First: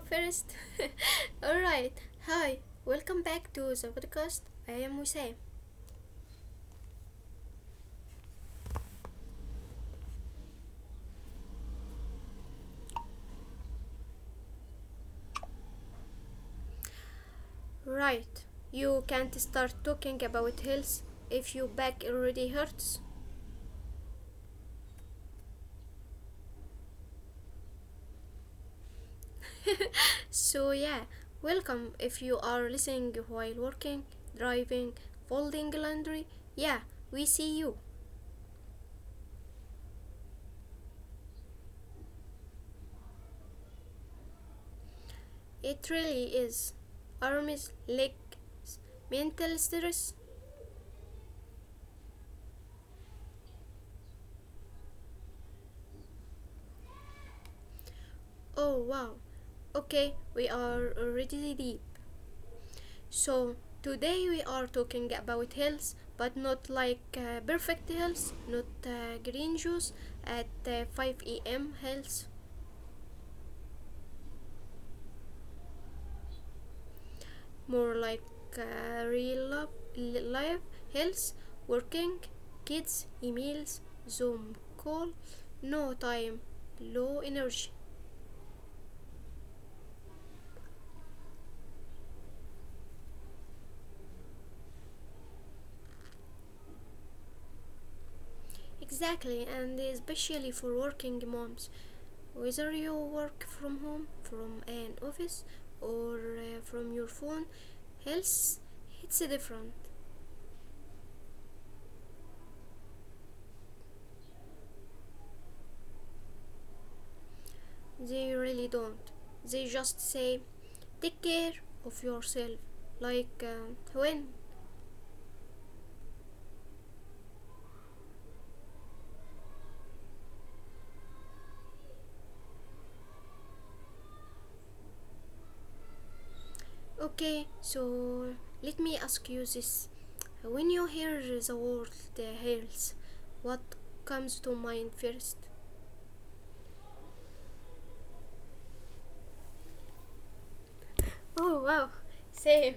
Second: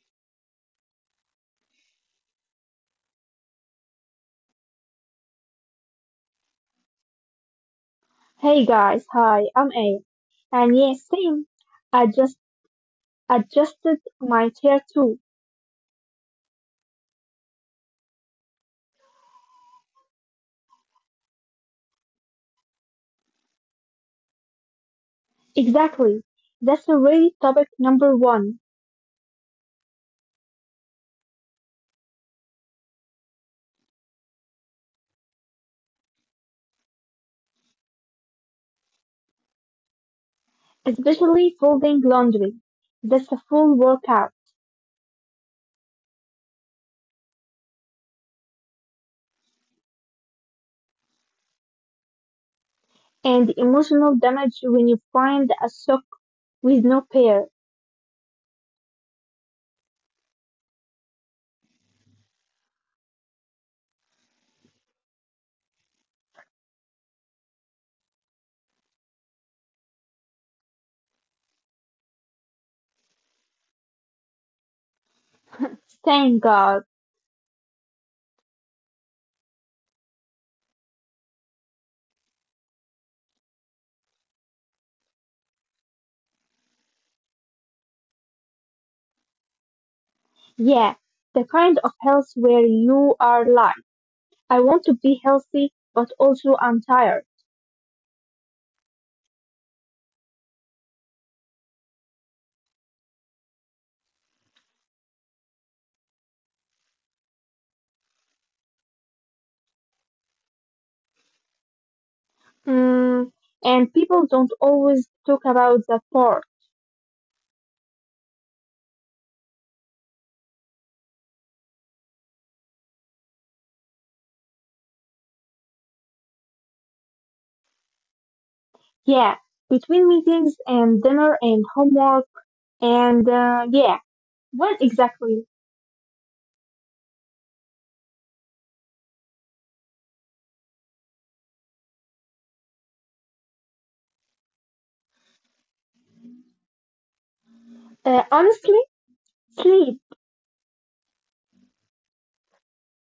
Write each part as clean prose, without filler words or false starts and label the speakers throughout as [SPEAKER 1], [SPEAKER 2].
[SPEAKER 1] first. All right. Hi. Welcome back to the podcast. I am Hussein.
[SPEAKER 2] Hey guys, hi, I'm A. And yes, same. I just adjusted my chair too.
[SPEAKER 1] Right. You can't start talking about health if your back already hurts.
[SPEAKER 2] Exactly. That's already topic number one.
[SPEAKER 1] so yeah, welcome if you are listening while working, driving, folding laundry. Yeah, we see you.
[SPEAKER 2] Especially folding laundry. That's a full workout.
[SPEAKER 1] It really is arms, legs, mental stress.
[SPEAKER 2] And the emotional damage when you find a sock with no pair.
[SPEAKER 1] Oh wow. Okay, we are already deep. So today we are talking about health, but not like perfect health, not green juice at 5 a.m. health,
[SPEAKER 2] Thank God.
[SPEAKER 1] more like real love, life, health, working, kids, emails, Zoom call, no time, low energy.
[SPEAKER 2] Yeah, the kind of health where you are like, I want to be healthy, but also I'm tired.
[SPEAKER 1] Exactly, and especially for working moms. Whether you work from home, from an office, or from your phone, health hits different.
[SPEAKER 2] Mm, and people don't always talk about that part.
[SPEAKER 1] They really don't. They just say, take care of yourself. When?
[SPEAKER 2] Yeah, between meetings and dinner and homework and yeah, when exactly?
[SPEAKER 1] Okay, so let me ask you this. When you hear the word health, what comes to mind first?
[SPEAKER 2] Honestly, sleep.
[SPEAKER 1] Oh wow, same.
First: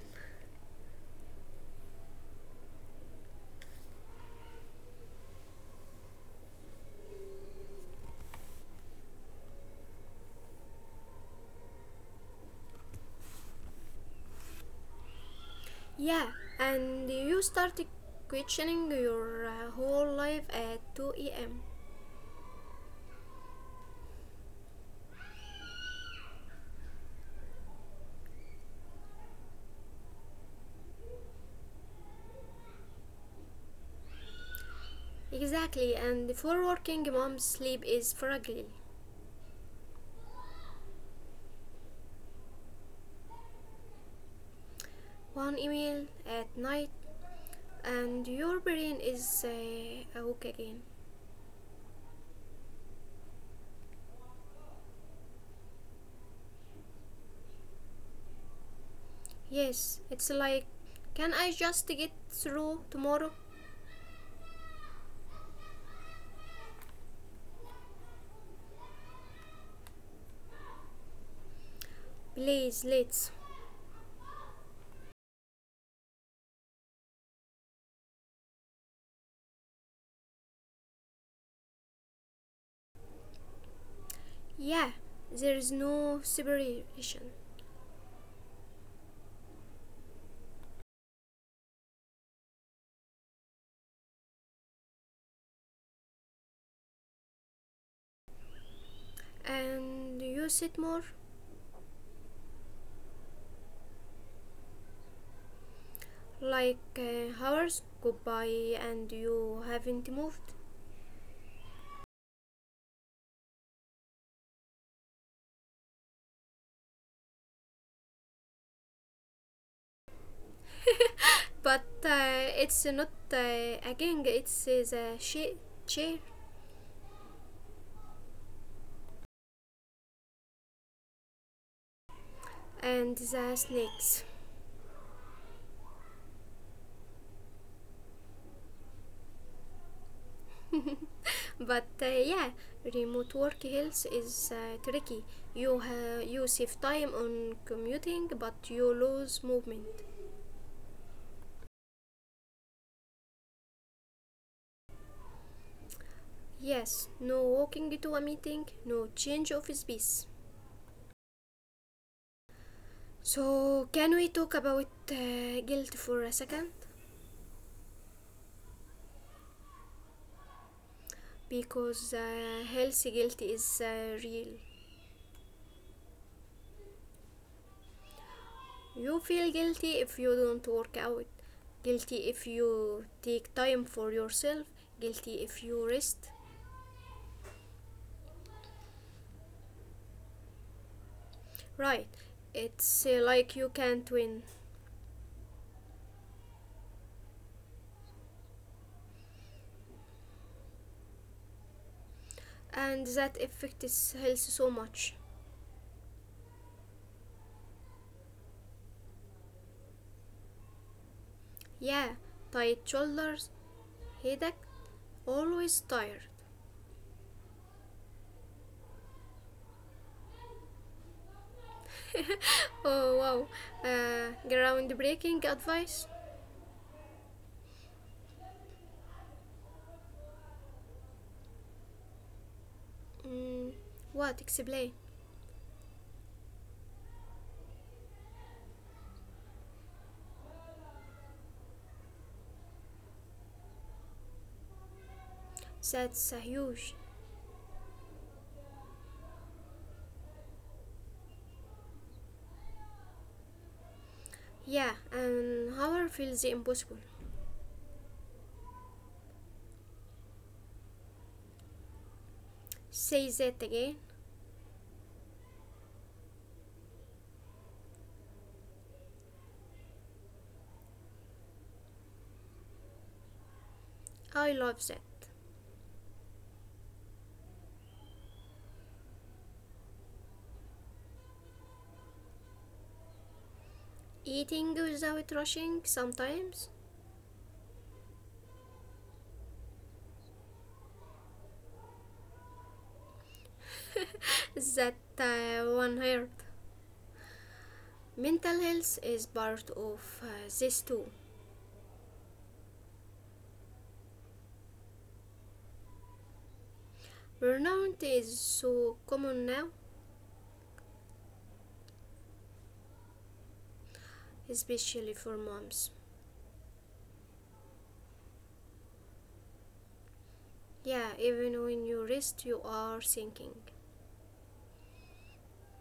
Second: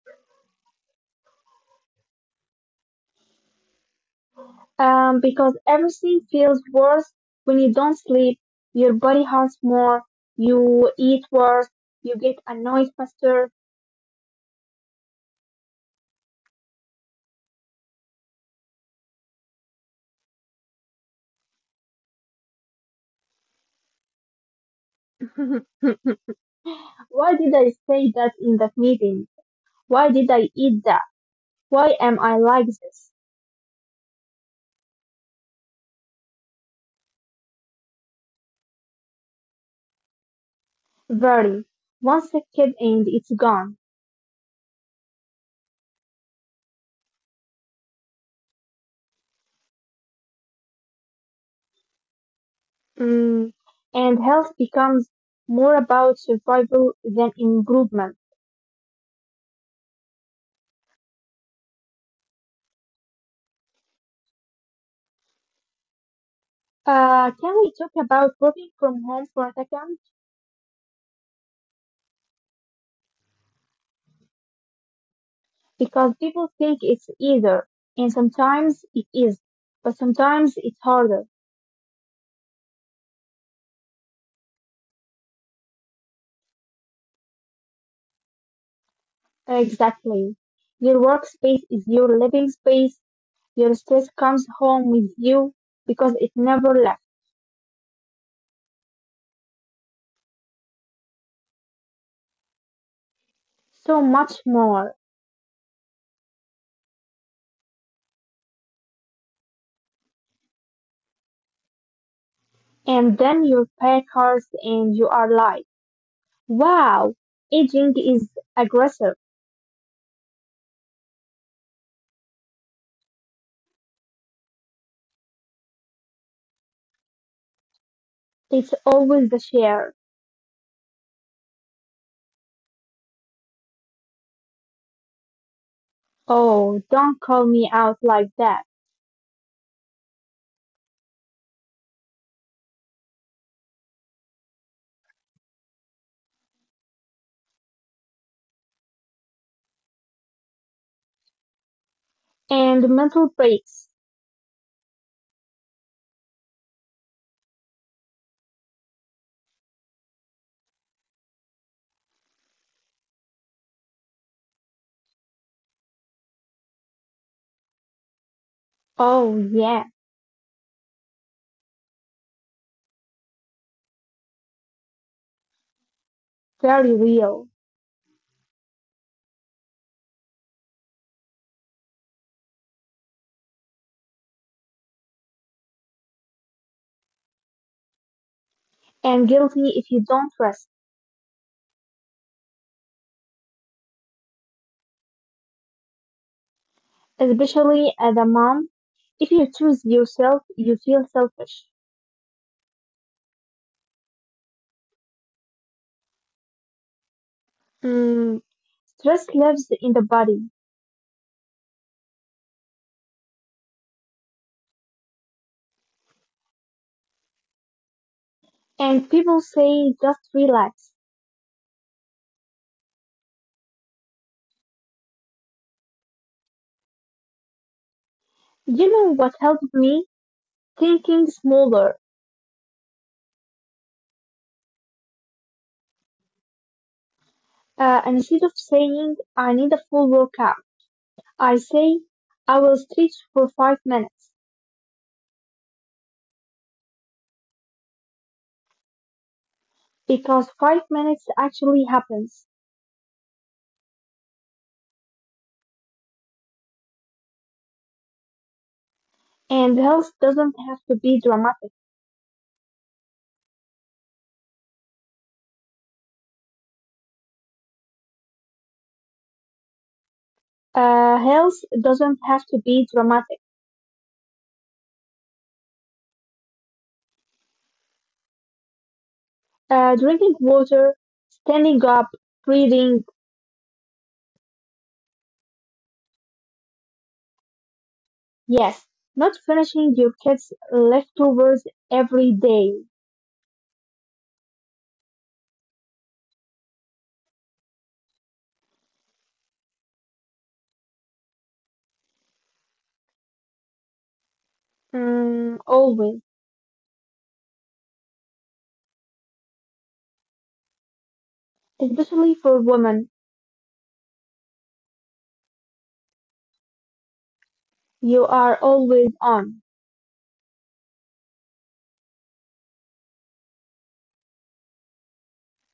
[SPEAKER 2] Because everything feels worse when you don't sleep. Your body hurts more. You eat worse. You get annoyed faster.
[SPEAKER 1] Yeah, and you started questioning your whole life at 2 a.m.
[SPEAKER 2] Why did I say that in that meeting? Why did I eat that? Why am I like this?
[SPEAKER 1] Exactly, and for working moms, sleep is fragile.
[SPEAKER 2] Very. One second and it's gone.
[SPEAKER 1] One email at night, and your brain is awake again.
[SPEAKER 2] Mm, and health becomes more about survival than improvement.
[SPEAKER 1] Yes, it's like, can I just get through tomorrow?
[SPEAKER 2] Can we talk about working from home for a second?
[SPEAKER 1] Please, let's.
[SPEAKER 2] Because people think it's either, and sometimes it is, but sometimes it's harder.
[SPEAKER 1] Yeah, there is no separation.
[SPEAKER 2] Exactly. Your workspace is your living space. Your stress comes home with you because it never left.
[SPEAKER 1] And you sit more,
[SPEAKER 2] So much more.
[SPEAKER 1] like hours go by, and you haven't moved.
[SPEAKER 2] And then you pack hurts and you are like, wow, aging is aggressive.
[SPEAKER 1] But it's not a gang, it's chair
[SPEAKER 2] It's always the share.
[SPEAKER 1] and the snakes.
[SPEAKER 2] Oh, don't call me out like that.
[SPEAKER 1] But yeah, remote work health is tricky. You you save time on commuting but you lose movement.
[SPEAKER 2] And mental breaks.
[SPEAKER 1] Yes, no walking to a meeting, no change of space. So can we talk about guilt for a second,
[SPEAKER 2] Oh yeah,
[SPEAKER 1] because health guilt is real.
[SPEAKER 2] very real.
[SPEAKER 1] You feel guilty if you don't work out, guilty if you take time for yourself, guilty if you rest.
[SPEAKER 2] And guilty if you don't rest.
[SPEAKER 1] Right, it's like you can't win,
[SPEAKER 2] Especially as a mom, if you choose yourself, you feel selfish.
[SPEAKER 1] and that affects health so much.
[SPEAKER 2] Mm, stress lives in the body.
[SPEAKER 1] Yeah, tight shoulders, headache, always tired.
[SPEAKER 2] And people say just relax.
[SPEAKER 1] Oh wow, groundbreaking advice.
[SPEAKER 2] You know what helped me? Thinking smaller.
[SPEAKER 1] Mm, what? Explain.
[SPEAKER 2] Instead of saying I need a full workout, I say I will stretch for 5 minutes.
[SPEAKER 1] That's a huge.
[SPEAKER 2] Because 5 minutes actually happens.
[SPEAKER 1] Yeah, and Howard feels impossible.
[SPEAKER 2] And health doesn't have to be dramatic.
[SPEAKER 1] Say that again.
[SPEAKER 2] Health doesn't have to be dramatic.
[SPEAKER 1] I love that.
[SPEAKER 2] Drinking water, standing up, breathing,
[SPEAKER 1] Eating without rushing sometimes.
[SPEAKER 2] yes. Not finishing your kids' leftovers every day.
[SPEAKER 1] That one hurt. Mental health is part of this too.
[SPEAKER 2] Mm, always.
[SPEAKER 1] Burnout is so common now,
[SPEAKER 2] Especially for women.
[SPEAKER 1] especially for moms.
[SPEAKER 2] You are always on.
[SPEAKER 1] Yeah, even when you rest, you are thinking.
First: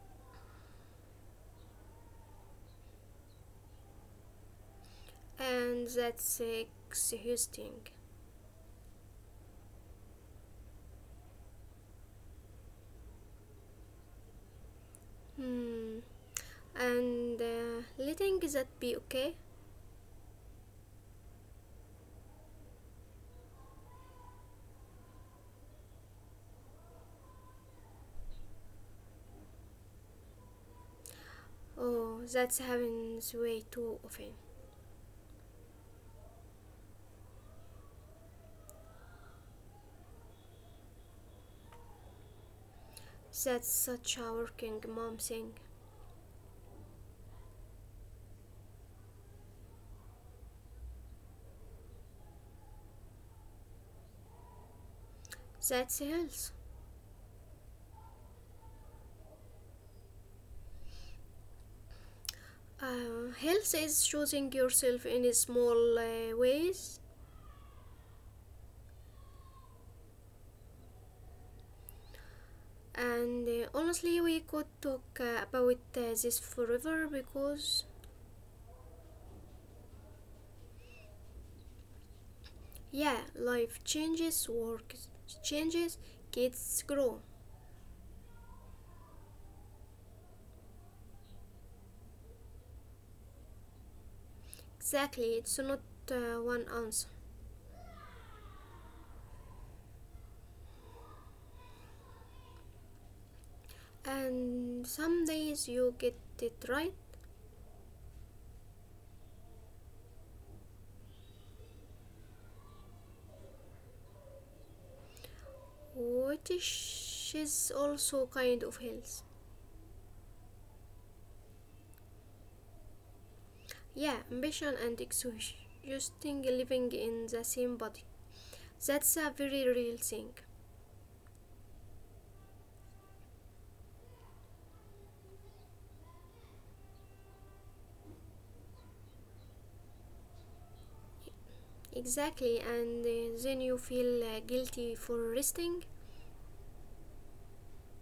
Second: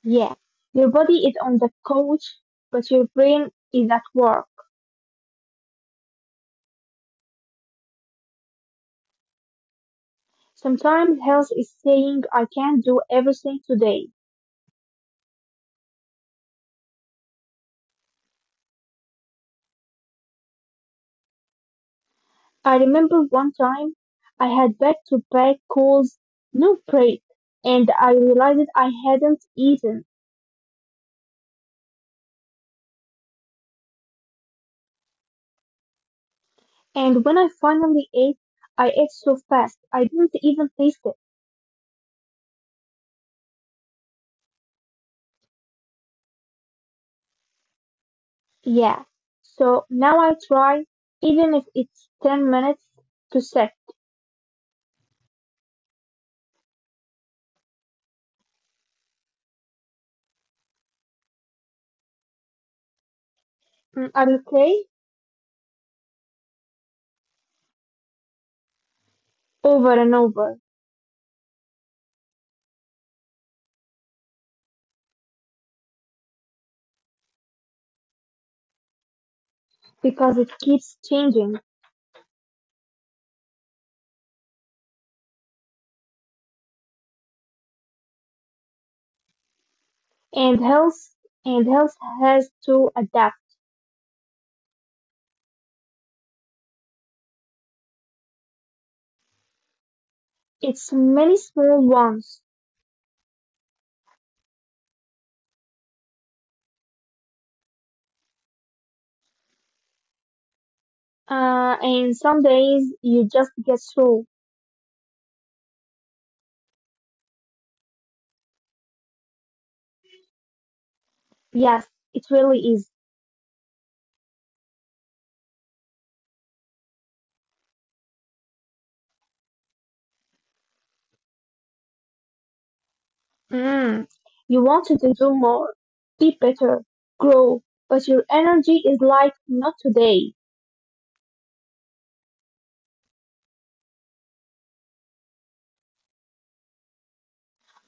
[SPEAKER 2] Yeah. Your body is on the couch, but your brain is at work.
[SPEAKER 1] And that's exhausting.
[SPEAKER 2] Sometimes health is saying, I can't do everything today.
[SPEAKER 1] Hmm. And letting that be okay?
[SPEAKER 2] I remember one time I had back to back calls, no break, and I realized I hadn't eaten.
[SPEAKER 1] Oh, that happens way too often.
[SPEAKER 2] And when I finally ate, I ate so fast I didn't even taste it.
[SPEAKER 1] That's such a working mom thing.
[SPEAKER 2] Yeah. So now I try, even if it's 10 minutes to set.
[SPEAKER 1] That's health. Health is
[SPEAKER 2] Mm,
[SPEAKER 1] choosing
[SPEAKER 2] I will
[SPEAKER 1] yourself
[SPEAKER 2] play
[SPEAKER 1] in small ways,
[SPEAKER 2] over and over
[SPEAKER 1] and honestly, we could talk about this forever, because
[SPEAKER 2] because it keeps changing
[SPEAKER 1] yeah, life changes, work changes, kids grow.
[SPEAKER 2] and health has to adapt.
[SPEAKER 1] Exactly, it's not one answer.
[SPEAKER 2] It's many small ones.
[SPEAKER 1] And some days you get it right,
[SPEAKER 2] And some days you just get through.
[SPEAKER 1] which is also kind of health.
[SPEAKER 2] Yes, it really is.
[SPEAKER 1] Yeah, ambition and exhaustion, living in the same body. That's a very real thing.
[SPEAKER 2] Mm. You wanted to do more, be better, grow, but your energy is like not today.
[SPEAKER 1] Exactly, and then you feel guilty for resting.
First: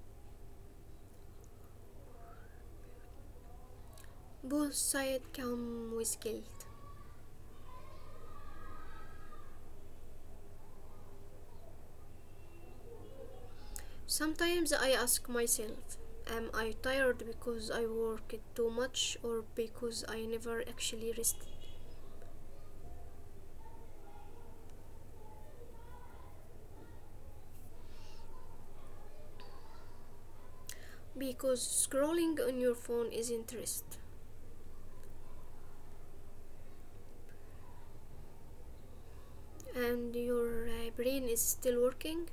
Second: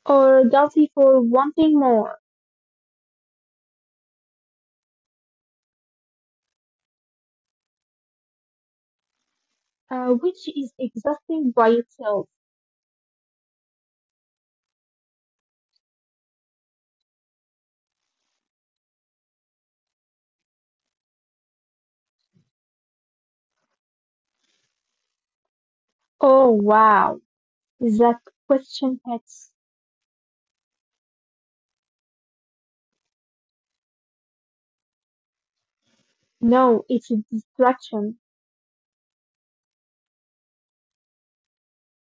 [SPEAKER 2] Or guilty for wanting more,
[SPEAKER 1] Both sides come with guilt.
[SPEAKER 2] which is exhausting by itself.
[SPEAKER 1] Sometimes I ask myself, am I tired because I worked too much or because I never actually rested?
[SPEAKER 2] Oh wow, that question hits.
[SPEAKER 1] Because scrolling on your phone isn't rest,
[SPEAKER 2] No, it's a distraction.
[SPEAKER 1] and your brain is still working,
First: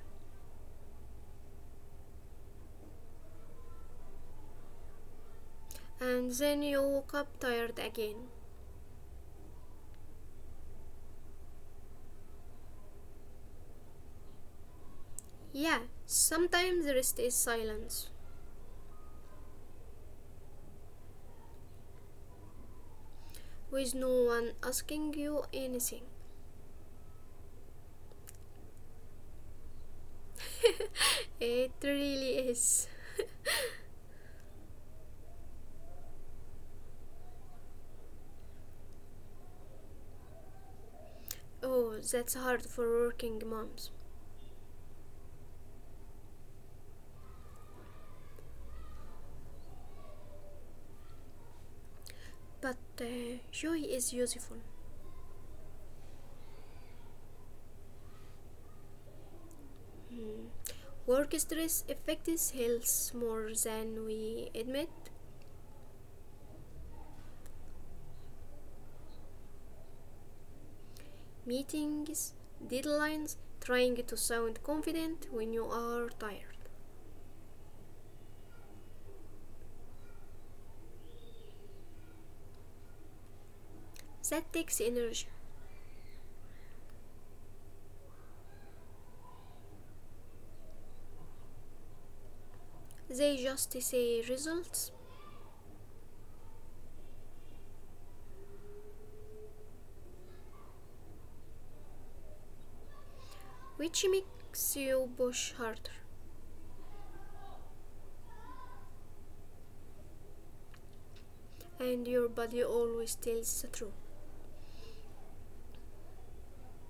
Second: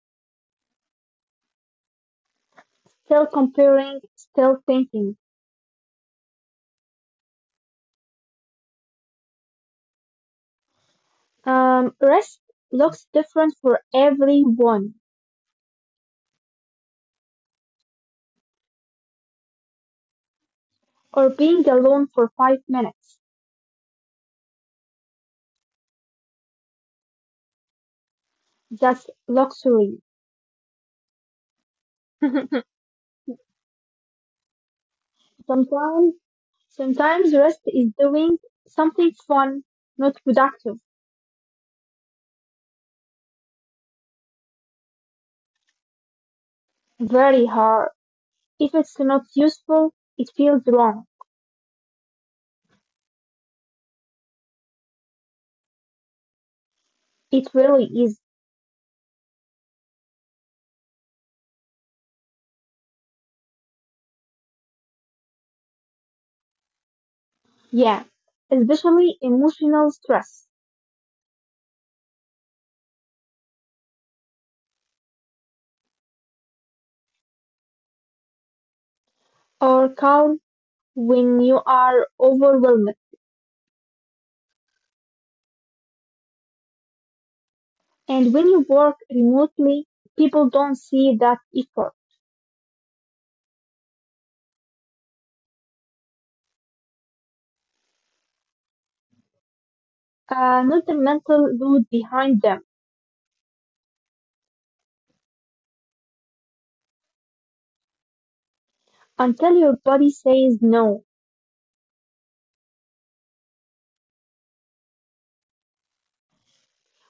[SPEAKER 2] Still comparing, still thinking.
[SPEAKER 1] and then you woke up tired again.
[SPEAKER 2] Rest looks different for everyone.
[SPEAKER 1] Yeah, sometimes rest is silence,
[SPEAKER 2] Or being alone for 5 minutes.
[SPEAKER 1] with no one asking you anything.
[SPEAKER 2] That's luxury.
[SPEAKER 1] it really is.
[SPEAKER 2] Sometimes, sometimes rest is doing something fun, not productive,
[SPEAKER 1] Oh, that's hard for working moms.
[SPEAKER 2] very hard. If it's not useful, it feels wrong.
[SPEAKER 1] But joy is useful.
[SPEAKER 2] It really is.
[SPEAKER 1] Hmm. Work stress affects health more than we admit.
[SPEAKER 2] Yeah, especially emotional stress
[SPEAKER 1] Meetings, deadlines, trying to sound confident when you are tired.
[SPEAKER 2] or calm when you are overwhelmed.
[SPEAKER 1] That takes energy.
[SPEAKER 2] And when you work remotely, people don't see that effort,
[SPEAKER 1] They just say results,
[SPEAKER 2] not the mental load behind them
[SPEAKER 1] which makes you push harder,
[SPEAKER 2] until your body says no.
[SPEAKER 1] and your body always tells the truth.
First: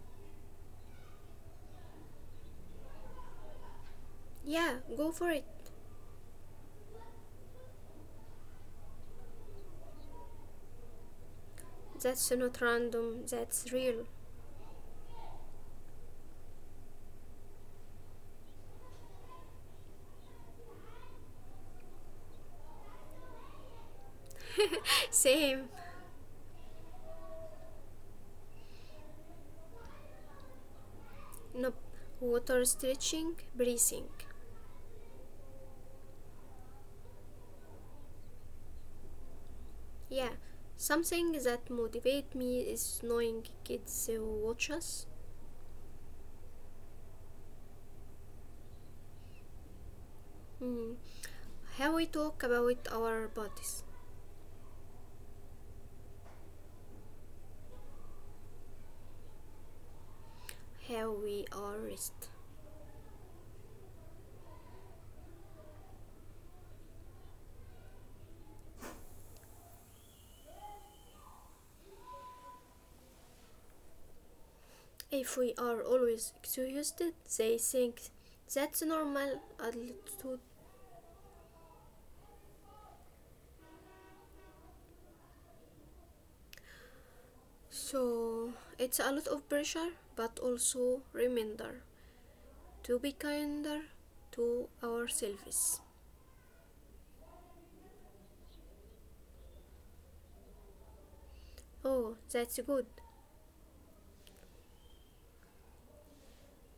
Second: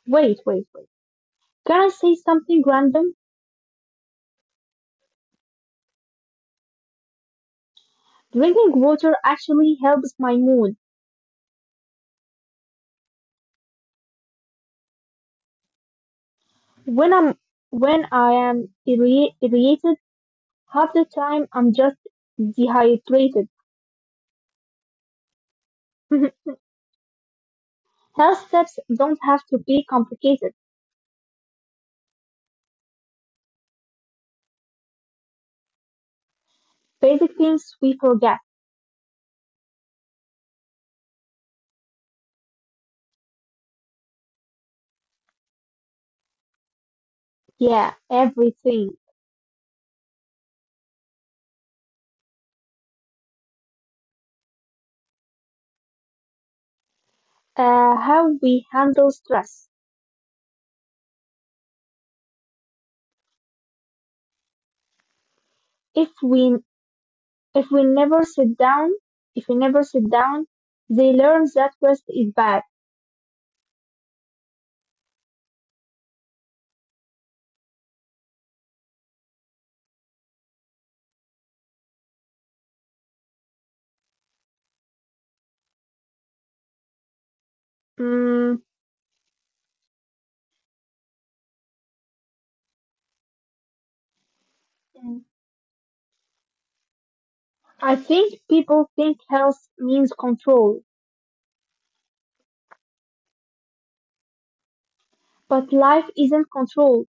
[SPEAKER 2] Wait, wait, wait. Can I say something random?
[SPEAKER 1] Yeah, go for it.
[SPEAKER 2] Drinking water actually helps my mood.
[SPEAKER 1] That's not random, that's real.
[SPEAKER 2] When I'm when I am irritated, half the time I'm just dehydrated.
[SPEAKER 1] Same.
[SPEAKER 2] Health steps don't have to be complicated.
[SPEAKER 1] Nope. Water, stretching, breathing.
[SPEAKER 2] Basic things we forget.
[SPEAKER 1] Yeah. Something that motivates me is knowing kids who watch us.
[SPEAKER 2] Yeah, everything.
[SPEAKER 1] Mm. How we talk about our bodies.
[SPEAKER 2] How we handle stress.
[SPEAKER 1] How we are rest.
[SPEAKER 2] If we if we never sit down, if we never sit down, they learn that rest is bad.
[SPEAKER 1] If we are always exhausted, they think that's normal attitude.
[SPEAKER 2] Mm,
[SPEAKER 1] So it's a lot of pressure, but also reminder to be kinder to ourselves.
[SPEAKER 2] I think people think health means control.
[SPEAKER 1] Oh, that's good,
[SPEAKER 2] But life isn't control.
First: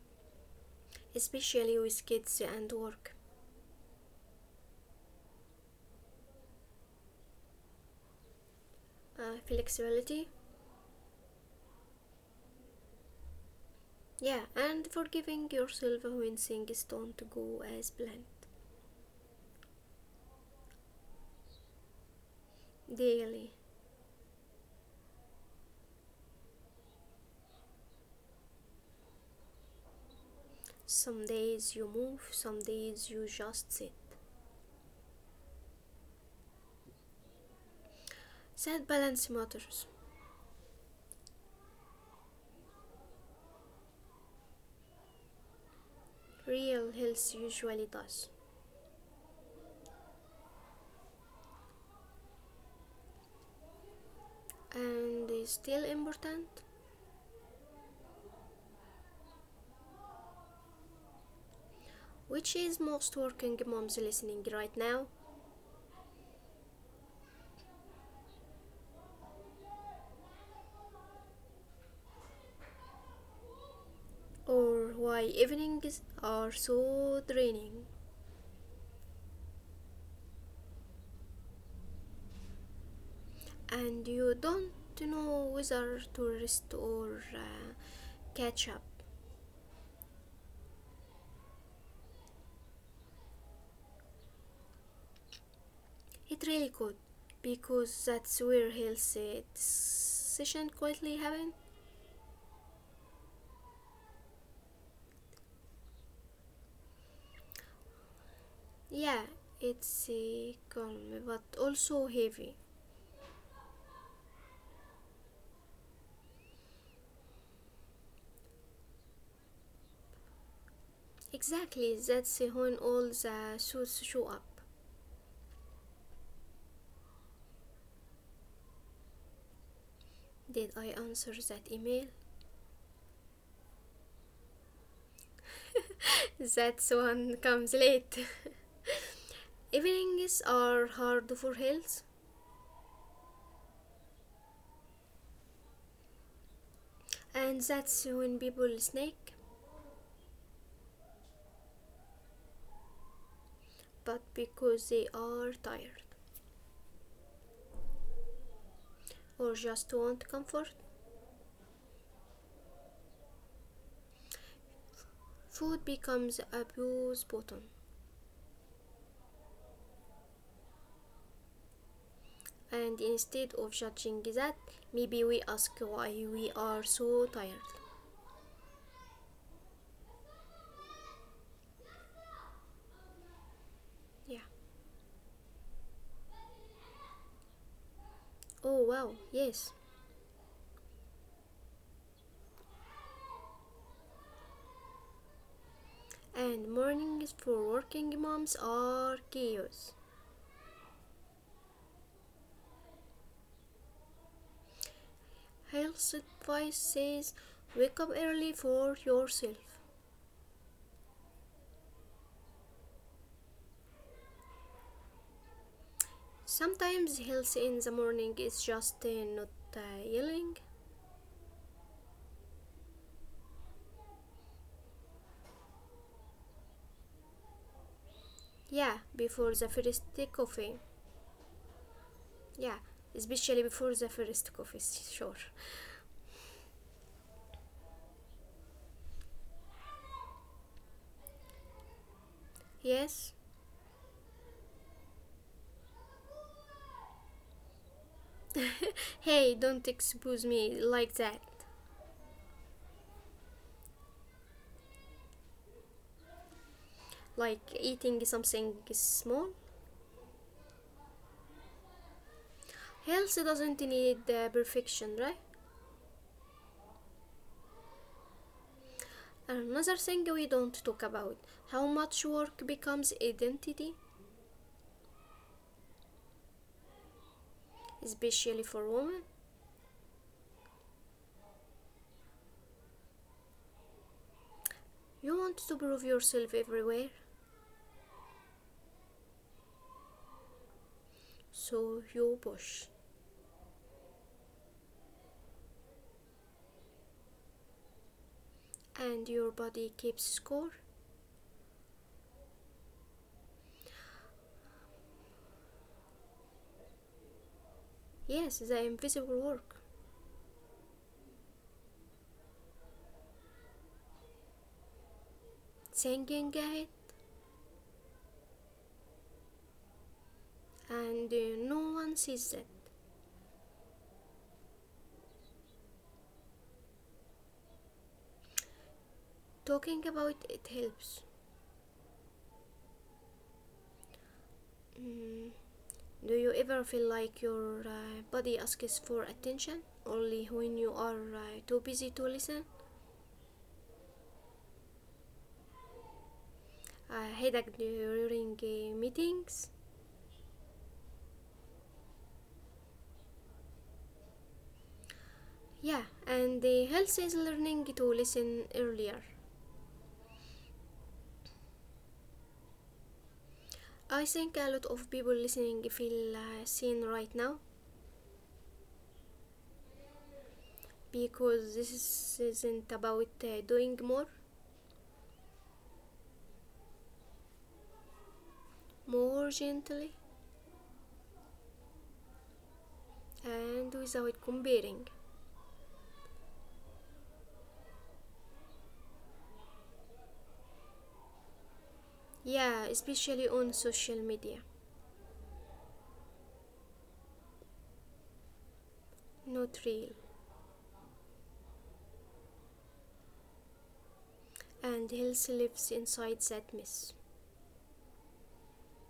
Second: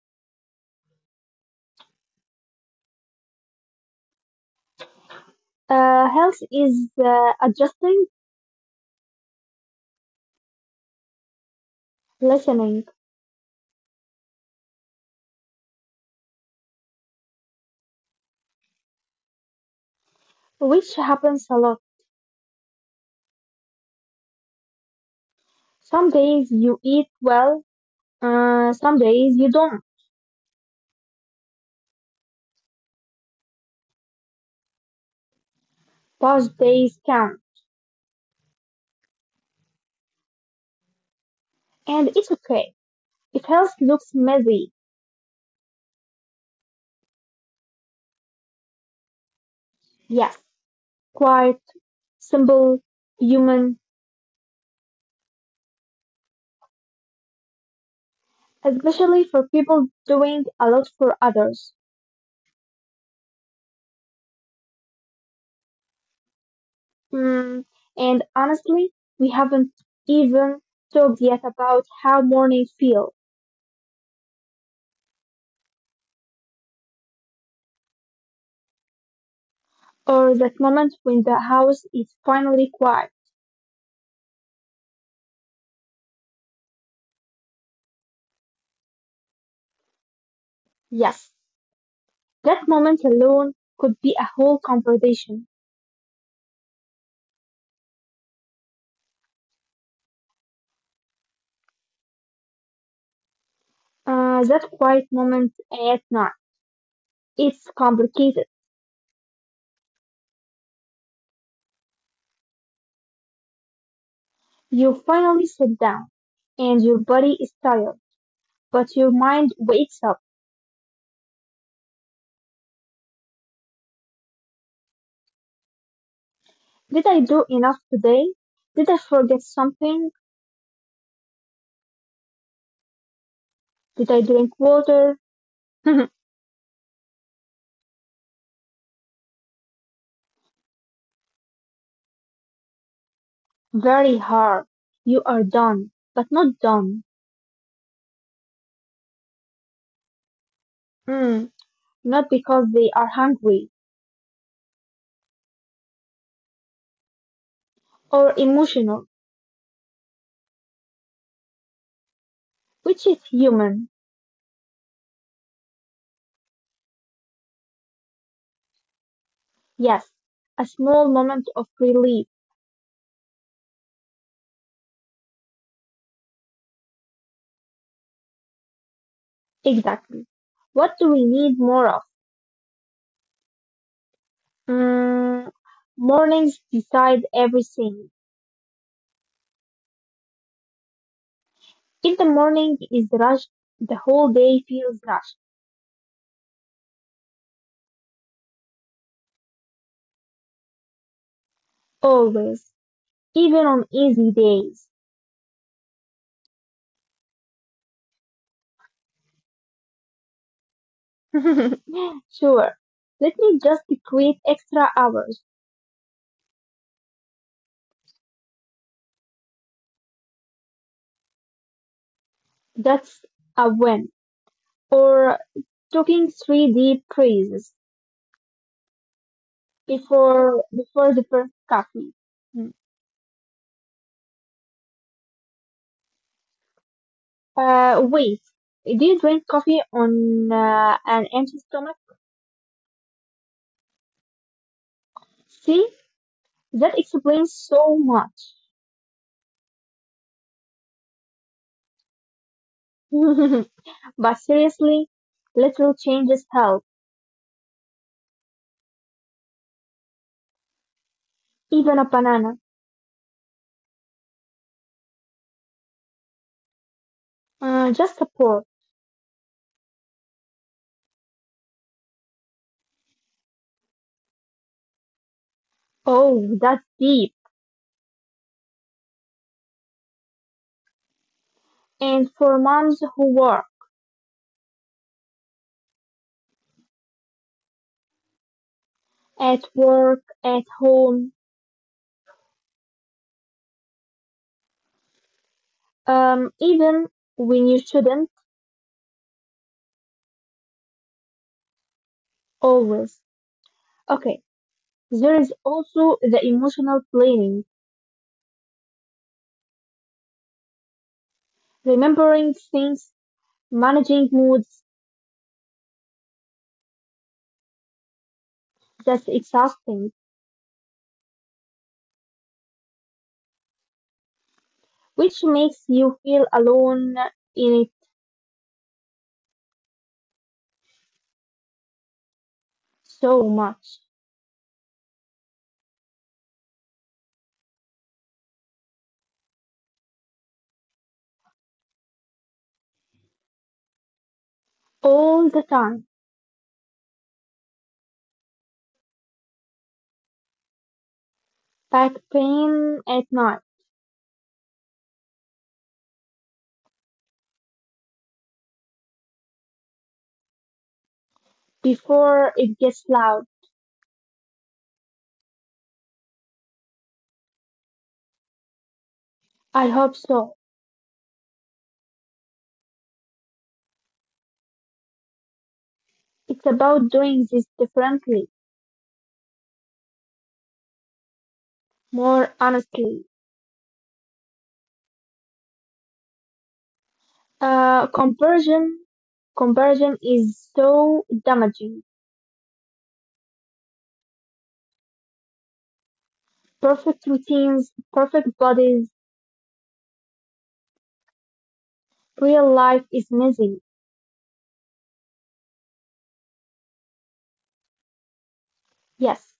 [SPEAKER 1] especially with kids and work.
[SPEAKER 2] Health is adjusting,
[SPEAKER 1] Flexibility?
[SPEAKER 2] listening,
[SPEAKER 1] Yeah, and forgiving yourself when things don't go as planned.
[SPEAKER 2] which happens a lot.
[SPEAKER 1] Daily.
[SPEAKER 2] Some days you eat well, some days you don't.
[SPEAKER 1] Some days you move, some days you just sit.
[SPEAKER 2] Those days count,
[SPEAKER 1] That balance matters.
[SPEAKER 2] and it's okay. If health looks messy,
[SPEAKER 1] Real health usually does.
[SPEAKER 2] yes, quiet, simple, human,
[SPEAKER 1] And is still important?
[SPEAKER 2] especially for people doing a lot for others.
[SPEAKER 1] Which is most working moms listening right now?
[SPEAKER 2] Hmm, and honestly, we haven't even talked yet about how mornings feel.
[SPEAKER 1] Or why evenings are so draining?
[SPEAKER 2] Or that moment when the house is finally quiet.
[SPEAKER 1] And you don't know whether to rest or catch up.
[SPEAKER 2] Yes, that moment alone could be a whole conversation.
[SPEAKER 1] It really could, because that's where healthy session quietly happen.
[SPEAKER 2] That quiet moment at night, it's complicated.
[SPEAKER 1] Yeah, it's calm, but also heavy.
[SPEAKER 2] You finally sit down, and your body is tired, but your mind wakes up.
[SPEAKER 1] Exactly, that's when all the suits show up.
[SPEAKER 2] Did I do enough today? Did I forget something?
[SPEAKER 1] Did I answer that email?
[SPEAKER 2] Did I drink water?
[SPEAKER 1] That one comes late. Evenings are hard for health,
[SPEAKER 2] Very hard. You are done, but not done.
[SPEAKER 1] and that's when people snake,
[SPEAKER 2] Mm, not because they are hungry
[SPEAKER 1] but because they are tired,
[SPEAKER 2] or emotional,
[SPEAKER 1] or just want comfort,
[SPEAKER 2] which is human.
[SPEAKER 1] food becomes a bruise button.
[SPEAKER 2] Yes, a small moment of relief.
[SPEAKER 1] And instead of judging that, maybe we ask why we are so tired.
[SPEAKER 2] Exactly. What do we need more of?
[SPEAKER 1] Yeah.
[SPEAKER 2] Mm, mornings decide everything.
[SPEAKER 1] Oh wow, yes.
[SPEAKER 2] If the morning is rushed, the whole day feels rushed.
[SPEAKER 1] And mornings for working moms are chaos.
[SPEAKER 2] Always. Even on easy days.
[SPEAKER 1] Health advice says wake up early for yourself.
[SPEAKER 2] Sure. Let me just create extra hours.
[SPEAKER 1] Sometimes health in the morning is just not uh, yelling.
[SPEAKER 2] That's a win. For taking three deep breaths
[SPEAKER 1] Yeah, before the first
[SPEAKER 2] before the
[SPEAKER 1] coffee.
[SPEAKER 2] first coffee. Mm.
[SPEAKER 1] Yeah, especially before the first coffee, sure.
[SPEAKER 2] Wait, do you drink coffee on an empty stomach?
[SPEAKER 1] Yes?
[SPEAKER 2] See, that explains so
[SPEAKER 1] Hey, don't expose me like that.
[SPEAKER 2] much. But seriously, little changes help.
[SPEAKER 1] Like eating something small.
[SPEAKER 2] Even a banana,
[SPEAKER 1] Health doesn't need perfection, right?
[SPEAKER 2] just a pour.
[SPEAKER 1] Another thing we don't talk about, how much work becomes identity,
[SPEAKER 2] Oh, that's deep.
[SPEAKER 1] especially for women.
[SPEAKER 2] And for moms who
[SPEAKER 1] You want to prove yourself everywhere,
[SPEAKER 2] work, at home,
[SPEAKER 1] so you push,
[SPEAKER 2] even when you shouldn't,
[SPEAKER 1] and your body keeps score.
[SPEAKER 2] always. Okay, there is also the emotional planning,
[SPEAKER 1] Yes, the invisible work.
[SPEAKER 2] remembering things, managing moods,
[SPEAKER 1] Thinking ahead,
[SPEAKER 2] that's exhausting,
[SPEAKER 1] and no one sees that.
[SPEAKER 2] which makes you feel alone in it
[SPEAKER 1] Talking about it helps.
[SPEAKER 2] so much.
[SPEAKER 1] Mm. Do you ever feel like your body asks for attention only when you are too busy to listen?
[SPEAKER 2] All the time.
[SPEAKER 1] Headache during meetings?
[SPEAKER 2] Back pain at night,
[SPEAKER 1] Yeah, and the health is learning to listen earlier.
[SPEAKER 2] before it gets loud.
[SPEAKER 1] I think a lot of people listening feel seen right now,
[SPEAKER 2] I hope so.
[SPEAKER 1] because this isn't about doing more,
[SPEAKER 2] It's about doing this differently,
[SPEAKER 1] more gently
[SPEAKER 2] more honestly.
[SPEAKER 1] and without comparing.
[SPEAKER 2] Uh, conversion, conversion is so damaging.
[SPEAKER 1] Yeah, especially on social media,
[SPEAKER 2] Perfect routines, perfect bodies.
[SPEAKER 1] not real.
[SPEAKER 2] Real life is messy,
[SPEAKER 1] And health lives inside that mess.
[SPEAKER 2] yes,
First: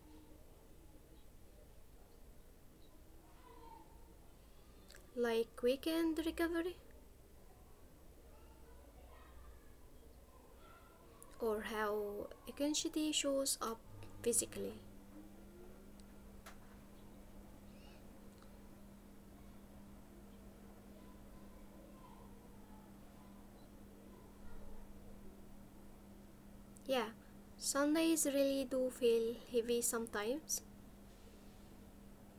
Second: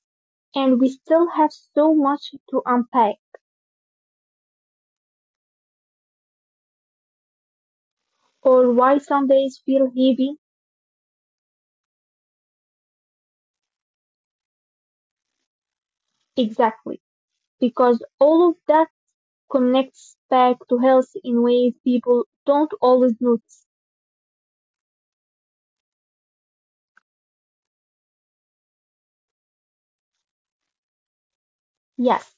[SPEAKER 2] and we still have so much to unpack.
[SPEAKER 1] Like weekend recovery,
[SPEAKER 2] Or why some days feel heavy?
[SPEAKER 1] or how anxiety shows up physically.
[SPEAKER 2] Exactly, because all of that connects back to health in ways people don't always notice.
[SPEAKER 1] Yeah, Sundays really do feel heavy sometimes.
[SPEAKER 2] Yes,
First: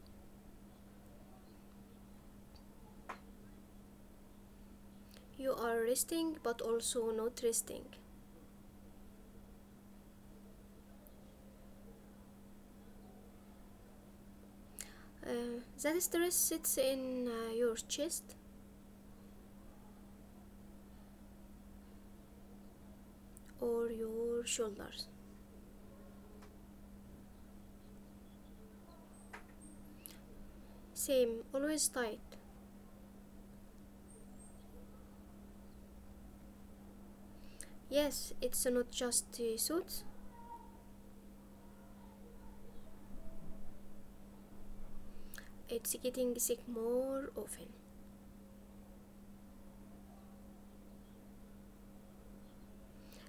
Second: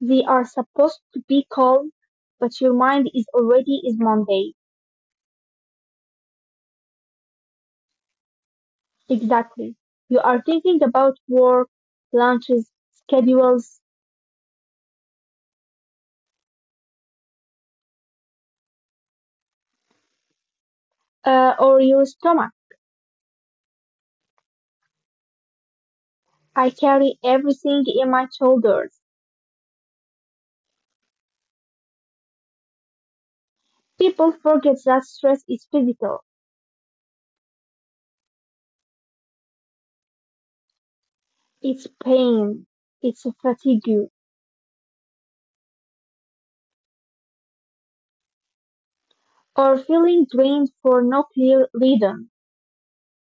[SPEAKER 2] they are supposed to be calm, but your mind is already is Monday.
[SPEAKER 1] You are resting but also not resting.
[SPEAKER 2] Exactly. You are thinking about work, lunches, schedules,
[SPEAKER 1] That stress sits in your chest
[SPEAKER 2] or your stomach.
[SPEAKER 1] or your shoulders.
[SPEAKER 2] I carry everything in my shoulders.
[SPEAKER 1] Same, always tight.
[SPEAKER 2] People forget that stress is physical,
[SPEAKER 1] Yes, it's not just the suits,
[SPEAKER 2] it's pain, it's fatigue,
[SPEAKER 1] it's getting sick more often.
[SPEAKER 2] or feeling drained for no clear reason.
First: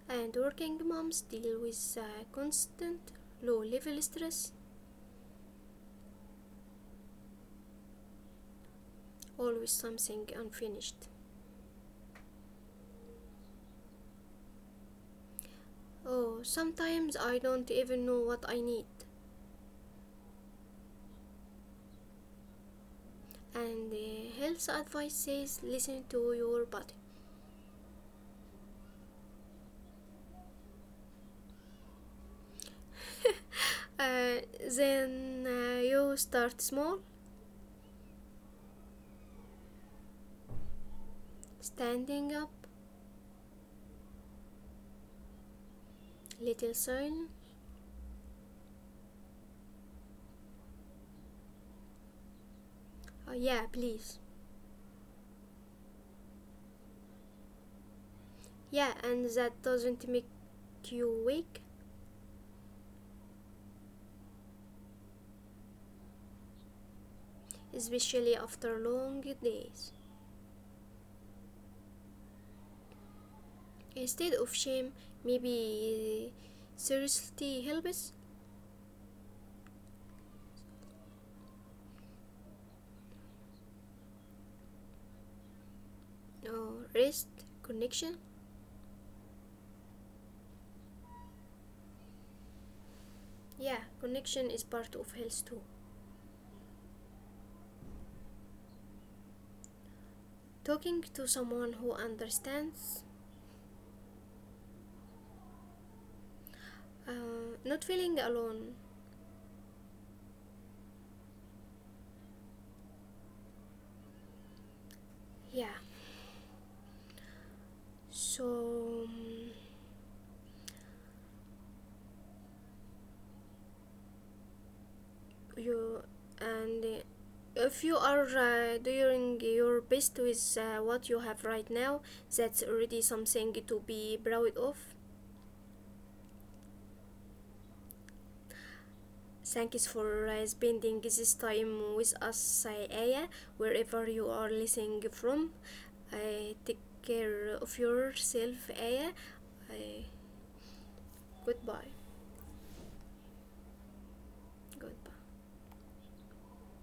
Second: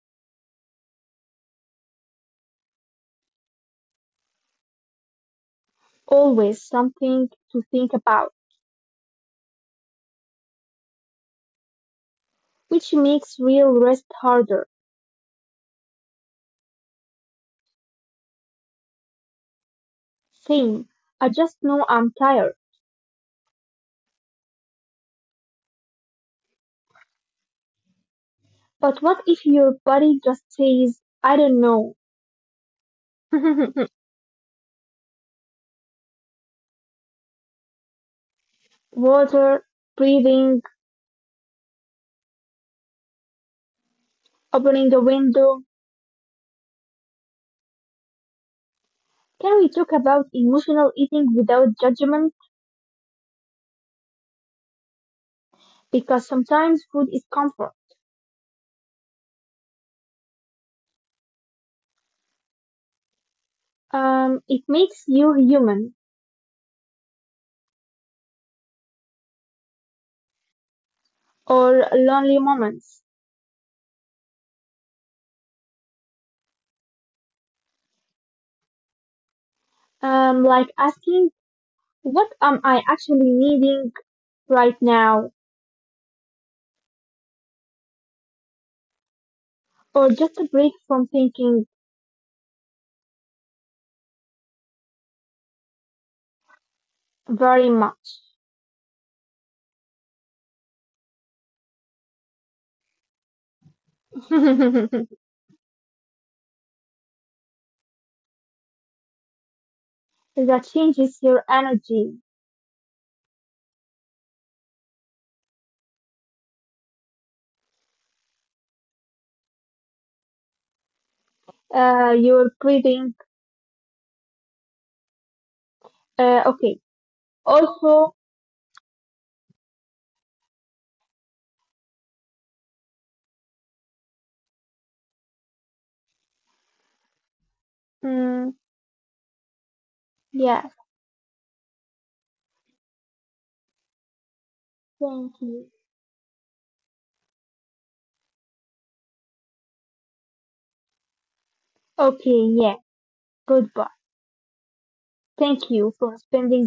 [SPEAKER 1] And working moms deal with constant low level stress,
[SPEAKER 2] Always something to think about,
[SPEAKER 1] always something unfinished.
[SPEAKER 2] which makes real rest harder.
[SPEAKER 1] Oh, sometimes I don't even know what I need.
[SPEAKER 2] Saying, I just know I'm tired.
[SPEAKER 1] And the health advice says listen to your body.
[SPEAKER 2] But what if your body just says, I don't know?
[SPEAKER 1] Uh, then you start small,
[SPEAKER 2] Water, breathing,
[SPEAKER 1] standing up,
[SPEAKER 2] opening the window.
[SPEAKER 1] little sign.
[SPEAKER 2] Can we talk about emotional eating without judgment?
[SPEAKER 1] Yeah, please.
[SPEAKER 2] Because sometimes food is comfort.
[SPEAKER 1] Yeah, and that doesn't make you weak,
[SPEAKER 2] It makes you human
[SPEAKER 1] especially after long days.
[SPEAKER 2] or lonely moments.
[SPEAKER 1] Instead of shame, maybe seriously helps,
[SPEAKER 2] Like asking, what am I actually needing right now?
[SPEAKER 1] or rest, connection.
[SPEAKER 2] Or just a break from thinking
[SPEAKER 1] Yeah, connection is part of health too.
[SPEAKER 2] very much.
[SPEAKER 1] Talking to someone who understands,
[SPEAKER 2] That
[SPEAKER 1] not feeling alone.
[SPEAKER 2] changes your energy,
[SPEAKER 1] Yeah. So
[SPEAKER 2] your breathing.
[SPEAKER 1] you
[SPEAKER 2] Uh,
[SPEAKER 1] and
[SPEAKER 2] okay.
[SPEAKER 1] if you
[SPEAKER 2] Also,
[SPEAKER 1] are doing your best with what you have right now, that's already something to be proud of.
[SPEAKER 2] mm,
[SPEAKER 1] Thank you for
[SPEAKER 2] yeah,
[SPEAKER 1] spending this time with us, Aya, wherever you are listening
[SPEAKER 2] thank
[SPEAKER 1] from.
[SPEAKER 2] you.
[SPEAKER 1] Take care of yourself, Aya. Uh, Goodbye.
[SPEAKER 2] Okay, yeah, goodbye.
[SPEAKER 1] Goodbye.
[SPEAKER 2] Thank you for spending